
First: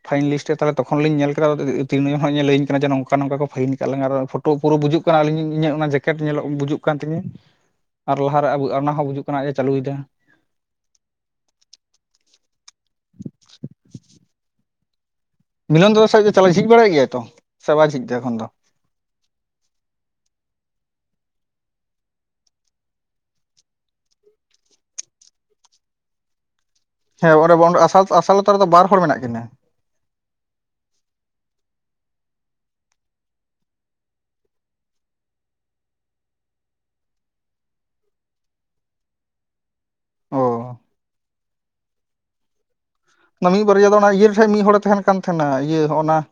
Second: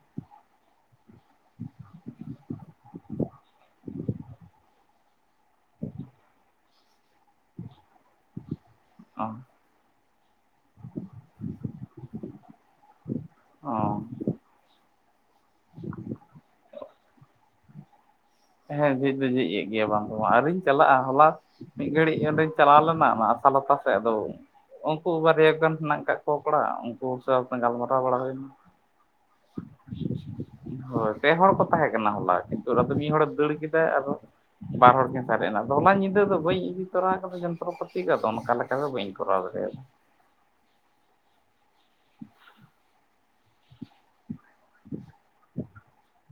B: ᱯᱷᱟᱭᱤᱱ ᱞᱤᱥᱴ ᱨᱮ ᱛᱟᱦᱚᱞᱮ ᱛᱚᱠᱷᱚᱱ ᱞᱤᱧ ᱧᱮᱞ ᱠᱮᱫᱟ ᱛᱤᱨᱱᱚᱭᱚᱱ ᱤᱧᱮ ᱞᱟᱹᱭᱟᱹᱧ ᱠᱟᱱᱟ ᱡᱮ ᱱᱚᱝᱠᱟ ᱱᱚᱝᱠᱟ ᱠᱚ ᱯᱷᱟᱭᱤᱱ ᱠᱟᱫ ᱞᱟᱝ ᱟ ᱟᱨ ᱯᱩᱨᱟᱹ ᱵᱩᱡᱩᱜ ᱠᱟᱱᱟᱞᱤᱧ ᱤᱧᱟᱹᱜ ᱚᱱᱟ ᱡᱮᱠᱮᱴ ᱧᱮᱞᱚᱜ ᱵᱩᱡᱩᱜ ᱠᱟᱱ ᱛᱤᱧᱟᱹ ᱟᱨ ᱞᱟᱦᱟᱨᱮ ᱚᱱᱟ ᱦᱚᱸ ᱵᱩᱡᱩᱜ
A: ᱚ
B: ᱠᱟᱱᱟ ᱟᱡ ᱮ ᱪᱟᱹᱞᱩᱭᱮᱫᱟ᱾
A: ᱚᱸ
B: ᱢᱤᱞᱚᱱ ᱫᱟᱫᱟ ᱫᱚ ᱪᱟᱞᱟᱜ ᱡᱷᱤᱡ ᱵᱟᱲᱟᱭᱮᱫ ᱜᱮᱭᱭᱟ ᱛᱚ ᱥᱮ ᱵᱟᱭ ᱡᱤᱡ ᱮᱜ-ᱟ ᱮᱠᱷᱚᱱ ᱫᱚ
A: ᱦᱮᱸ ᱡᱷᱤᱡ ᱫᱚ ᱡᱷᱤᱡ ᱮᱫ ᱜᱮᱭᱟ ᱵᱟᱝ ᱫᱚ ᱵᱟᱝ ᱟᱣᱨᱤᱧ ᱪᱟᱞᱟᱜᱼᱟ ᱦᱚᱞᱟ ᱢᱤᱫ ᱜᱷᱟᱹᱲᱤᱡ ᱚᱸᱰᱮᱧ ᱪᱟᱞᱟᱣ ᱞᱮᱱᱟ ᱚᱱᱟ ᱟᱥᱟᱞᱚᱛᱟ ᱥᱮᱫ ᱟᱫᱚ ᱩᱱᱠᱩ ᱵᱟᱨᱭᱟ ᱜᱟᱱ ᱢᱮᱱᱟᱜ ᱟᱠᱟᱫ ᱠᱚᱲᱟ ᱩᱱᱠᱩ
B: ᱦᱮᱸ
A: ᱜᱟᱞ
B: ᱚᱸᱰᱮ
A: ᱢᱟᱨᱟᱣᱜ
B: ᱟᱥᱟᱞ
A: ᱵᱟᱲᱟ ᱦᱩᱭ ᱱᱟ᱾
B: ᱟᱥᱟᱞᱚᱛᱟ ᱨᱮᱫᱚ ᱵᱟᱨ ᱦᱚᱲ ᱢᱮᱱᱟᱜ ᱠᱤᱱᱟᱹ
A: ᱦᱳᱭ ᱯᱮ ᱦᱚᱲ ᱠᱚ ᱛᱟᱦᱮᱸ ᱠᱟᱱᱟ ᱦᱚᱞᱟ ᱠᱤᱱᱛᱩ ᱟᱫᱚ ᱢᱤᱫ ᱦᱚᱲᱮ ᱫᱟᱹᱲ ᱠᱮᱫᱟ ᱟᱫᱚ ᱵᱟᱨ ᱦᱚᱲ ᱠᱤᱱ ᱥᱟᱨᱮᱡ ᱱᱟ ᱟᱫᱚ ᱚᱱᱟ ᱧᱤᱫᱟᱹ ᱫᱚ ᱵᱟᱹᱧ ᱤᱫᱤ ᱛᱚᱨᱟ ᱠᱟᱫᱟ ᱡᱚᱱᱛᱨᱚᱯᱟᱹᱛᱤ ᱠᱚ ᱟᱫᱚ ᱚᱱᱠᱟ ᱞᱮᱠᱟ ᱵᱟᱹᱧ ᱠᱚᱨᱟᱣ ᱫᱟᱲᱤᱭᱟᱫᱟ᱾
B: ᱚ ᱚᱱᱟ ᱢᱤᱫ ᱵᱟᱨᱭᱟ ᱫᱚ ᱚᱱᱟ ᱤᱭᱟᱹ ᱴᱷᱮᱱ ᱢᱤᱫ ᱦᱚᱲᱮ ᱛᱟᱦᱮᱱ ᱠᱟᱱ ᱛᱟᱦᱮᱱᱟ ᱤᱭᱟᱹ ᱦᱚᱸᱜᱱᱟ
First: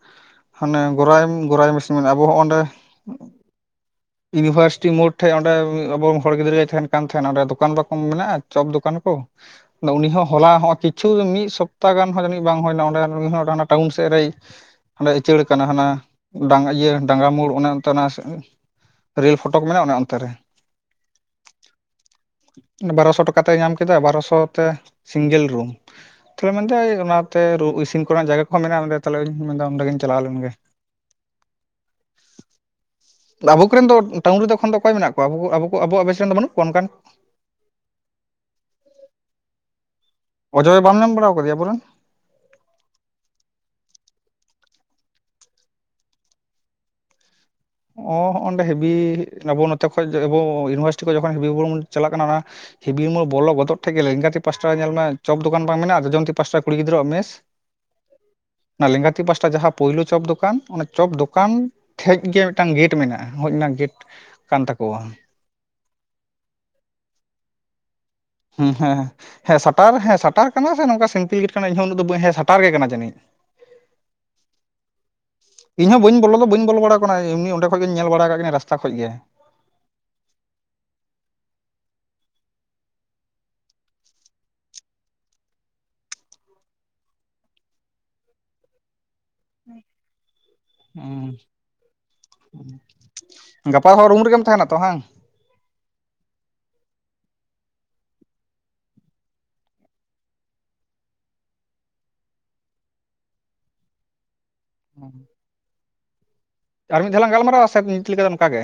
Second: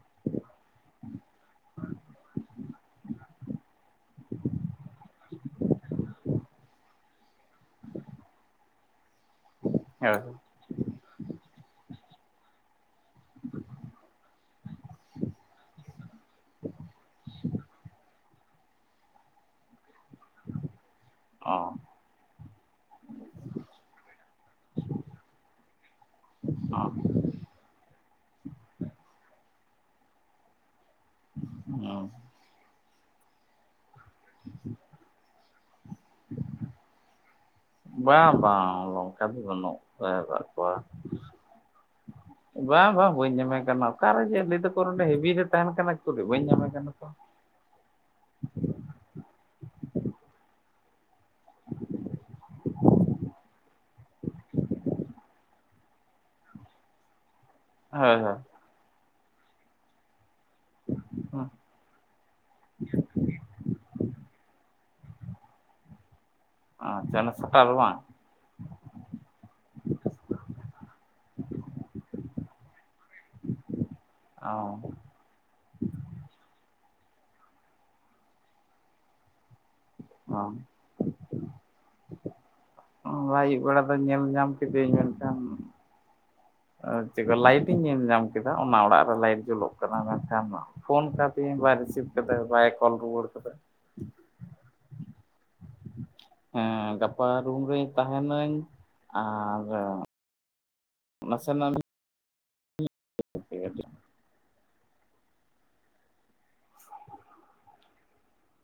B: ᱦᱟᱱᱮ ᱜᱚᱨᱟᱭ ᱜᱚᱨᱟᱭ ᱢᱮᱥᱤᱱ ᱢᱮᱥ ᱟᱵᱚ ᱦᱚᱸᱜ ᱵᱮ
A: [unintelligible]
B: ᱤᱭᱩᱱᱤᱵᱷᱟᱨᱥᱤᱴᱤ ᱢᱳᱰ ᱴᱷᱮᱱ ᱚᱸᱰᱮ ᱟᱵᱚ ᱦᱚᱲ ᱜᱤᱫᱽᱨᱟᱹᱭ ᱛᱟᱦᱮᱱ [unintelligible] ᱚᱸᱰᱮ ᱫᱚᱠᱟᱱ ᱵᱟᱠᱚ ᱢᱮᱱᱟᱜᱼᱟ ᱪᱚᱯ ᱫᱚᱠᱟᱱ ᱠᱚ ᱩᱱᱤ
A: ᱦᱮᱸ
B: ᱦᱚᱸ ᱦᱚᱞᱟ ᱦᱚᱸᱜ [unintelligible] ᱠᱤᱪᱷᱩ ᱢᱤᱫ ᱥᱚᱯᱛᱛᱟ ᱜᱟᱱ ᱦᱚᱸ ᱡᱟᱱᱤᱡ ᱵᱟᱝ ᱦᱩᱭᱱᱟ ᱚᱸᱰᱮ ᱴᱟᱣᱩᱱ ᱥᱮᱫ ᱨᱮᱭ ᱦᱟᱸᱰᱮ ᱩᱪᱟᱹᱲ ᱠᱟᱱᱟ ᱦᱟᱱᱟ ᱰᱟᱝ ᱤᱭᱟᱹ ᱰᱟᱝᱜᱨᱟ ᱢᱳᱲ ᱚᱱᱮ ᱚᱱᱛᱮ ᱚᱱᱟ ᱨᱮᱞ ᱯᱷᱳᱴᱳᱚᱠ ᱢᱮᱱᱟᱜᱼᱟ ᱚᱱᱟ ᱚᱱᱛᱮ ᱨᱮ
A: ᱚ
B: ᱵᱟᱨᱚᱥᱚ ᱴᱟᱠᱟ ᱛᱮᱭ ᱧᱟᱢ ᱠᱮᱫᱟ ᱵᱟᱨᱚᱥᱚ ᱛᱮ ᱥᱤᱝᱜᱮᱞ ᱨᱩᱢ ᱛᱟᱦᱞᱮ ᱢᱮᱱᱫᱟ
A: ᱚ
B: ᱚᱱᱟᱛᱮ ᱤᱥᱤᱱ ᱠᱚᱨᱮᱱᱟᱜ ᱡᱟᱭᱜᱟ ᱠᱚᱦᱚᱸ ᱢᱮᱱᱟᱜᱼᱟ ᱛᱟᱦᱮᱧ ᱢᱮᱱᱫᱟ ᱚᱱᱰᱮᱜᱤᱧ ᱪᱟᱞᱟᱣ ᱞᱮᱱ ᱜᱮ
A: ᱦᱮᱸ [unintelligible]
B: ᱟᱵᱚ ᱠᱚᱱ ᱫᱚ ᱴᱟᱣᱩᱱ ᱨᱮᱫᱚᱠᱷᱚᱱ ᱫᱚ ᱚᱠᱚᱭ ᱢᱮᱱᱟᱜ ᱠᱚᱣᱟ ᱟᱵᱚ ᱟᱵᱚ ᱠᱚ ᱟᱵᱚᱣᱟᱜ ᱵᱮᱪ ᱨᱮᱱ ᱫᱚ ᱵᱟᱹᱱᱩᱜ ᱠᱚᱣᱟ ᱚᱱᱠᱟᱱ
A: ᱵᱟᱝ ᱵᱟᱝ ᱱᱚᱝᱠᱟ ᱫᱚ ᱵᱟᱹᱱᱩᱜ ᱠᱟᱜ ᱠᱚᱣᱟ
B: ᱚᱡᱚᱭ ᱵᱟᱢ ᱧᱟᱢ ᱵᱟᱲᱟᱣ ᱠᱟᱫᱮᱭᱟ ᱟᱵᱚᱨᱮᱱ
A: ᱵᱟᱝ ᱵᱟᱝ ᱵᱟᱹᱧ ᱧᱟᱢᱮ ᱠᱟᱱᱟ ᱚᱠᱟᱨᱮ ᱡᱮ ᱞᱟᱹᱭ ᱫᱟᱠᱚ ᱡᱮ ᱦᱮᱵᱤ ᱨᱮ ᱛᱟᱦᱮᱱ ᱠᱟᱱᱟ ᱩᱠᱩᱨᱤ ᱵᱟᱹᱧ ᱧᱟᱢᱮ ᱠᱟᱱᱟ ᱠᱚ
B: ᱚ ᱦᱚᱸᱜᱼᱚᱭ ᱱᱚᱰᱮ ᱦᱮᱵᱤ ᱟᱵᱚ ᱱᱚᱛᱮ ᱠᱷᱚᱡ ᱟᱵᱚ ᱤᱭᱩᱱᱤᱵᱷᱟᱨᱥᱤᱴᱤ ᱠᱷᱚᱱ ᱡᱚᱠᱷᱚᱱ ᱦᱮᱵᱤ ᱵᱚᱱ ᱪᱟᱞᱟᱜ ᱠᱟᱱᱟ ᱚᱱᱟ ᱦᱤᱵᱤ ᱢᱳᱲ ᱵᱚᱞᱚ ᱜᱚᱫᱚᱜ ᱴᱷᱮᱡ ᱜᱮ ᱞᱮᱝᱜᱟᱛᱤ ᱯᱟᱥᱴᱟ ᱨᱮ ᱧᱮᱞ ᱢᱮ ᱪᱚᱯ ᱫᱚᱠᱟᱱ ᱵᱟᱝ ᱢᱮᱱᱟᱜᱼᱟ ᱟ ᱡᱚᱡᱚᱢ ᱯᱟᱥᱴᱟ ᱠᱩᱲᱤ ᱜᱤᱫᱽᱨᱟᱹᱣᱟᱜ ᱢᱮᱥ
A: ᱦᱳᱭ ᱦᱳᱭ
B: ᱚᱱᱟ ᱞᱮᱸᱜᱟᱛᱤ ᱯᱟᱥᱴᱟ ᱡᱟᱦᱟᱸ ᱯᱩᱭᱞᱩ ᱪᱚᱯ ᱫᱚᱠᱟᱱ ᱚᱱᱟ ᱪᱚᱯ ᱫᱚᱠᱟᱱ ᱴᱷᱮᱡ ᱜᱮ ᱢᱤᱫᱴᱟᱝ ᱜᱮᱴ ᱢᱮᱱᱟᱜᱼᱟ ᱦᱚᱡᱽ ᱨᱮᱱᱟᱜ ᱜᱮᱴ ᱠᱟᱱ ᱛᱟᱠᱚᱣᱟ
A: ᱥᱮᱮᱱ ᱥᱴ ᱟᱞ [unintelligible] ᱵᱟᱝ
B: ᱦᱮᱸ ᱦᱮᱸᱸᱮᱸ ᱥᱟᱴᱟᱨ ᱦᱮᱸ ᱥᱟᱴᱟᱨ ᱠᱟᱱᱟ ᱥᱮ ᱱᱚᱝᱠᱟ ᱥᱤᱢᱯᱤᱞ ᱞᱮᱠᱟᱱᱟᱜ ᱠᱟᱱᱟ ᱤᱧ ᱦᱚᱸ ᱩᱱᱟᱹᱜ ᱫᱚ ᱵᱟᱹᱧ ᱥᱟᱴᱟᱨ ᱜᱮ ᱠᱟᱱᱟ ᱡᱟᱹᱱᱤᱡ
A: ᱚ [unintelligible]
B: ᱤᱧᱦ ᱵᱟᱹᱧ ᱵᱚᱞᱚ ᱫᱚ ᱵᱟᱹᱧ ᱵᱚᱞᱚ ᱵᱟᱲᱟ ᱟᱠᱟᱱᱟ ᱮᱢᱱᱤ ᱚᱸᱰᱮ ᱠᱷᱚᱡ ᱜᱮ ᱧᱮᱞ ᱵᱟᱲᱟ ᱠᱟᱫᱤᱱᱟ ᱨᱟᱥᱛᱟ ᱠᱷᱚᱱ ᱜᱮ
A: ᱚ [inaudible] ᱟᱹᱭᱩᱵ ᱵᱮᱲᱟ ᱫᱚ ᱧᱮᱞ ᱧᱟᱢ ᱠᱮᱧ ᱢᱮᱱᱠᱷᱟᱱ ᱪᱮᱫ ᱞᱟᱭᱤᱴ ᱤᱧ ᱧᱮᱞ ᱧᱟᱢ ᱠᱮᱫᱟ ᱚᱱᱟ ᱚᱲᱟᱜ ᱨᱮ ᱞᱟᱭᱤᱴ ᱡᱩᱞᱚᱜ ᱠᱟᱱᱟ ᱢᱮᱱᱠᱷᱟᱱ ᱢᱟ ᱯᱷᱳᱱ ᱠᱟᱫᱤᱧ ᱵᱟᱭ ᱨᱤᱥᱤᱵᱷ ᱠᱟᱫᱟ ᱵᱟᱭ ᱠᱚᱞ ᱨᱩᱣᱟᱹᱲ ᱠᱟᱫᱟ
B: ᱚᱠᱟ ᱦᱚᱲ ᱨᱩᱢ ᱨᱮᱜᱮᱢ ᱛᱟᱦᱮᱱᱟ ᱛᱚ ᱵᱟᱝ
A: ᱦᱮᱸ ᱜᱟᱯᱟ ᱨᱩᱢ ᱨᱮᱧ ᱛᱟᱦᱮᱱᱟᱹᱧ ᱟᱨ ᱱᱟᱥᱮ ᱱᱟᱜ ᱷᱟ [unintelligible]
B: ᱦᱮᱸ [inaudible] ᱟᱨ ᱢᱤᱫ ᱫᱷᱟᱣ ᱞᱟᱝ ᱜᱟᱞᱢᱟᱨᱟᱣᱟ ᱥᱮ ᱤᱝᱠᱟᱹ ᱞᱮᱠᱟ ᱫᱚ ᱱᱚᱝᱠᱟ ᱜᱮ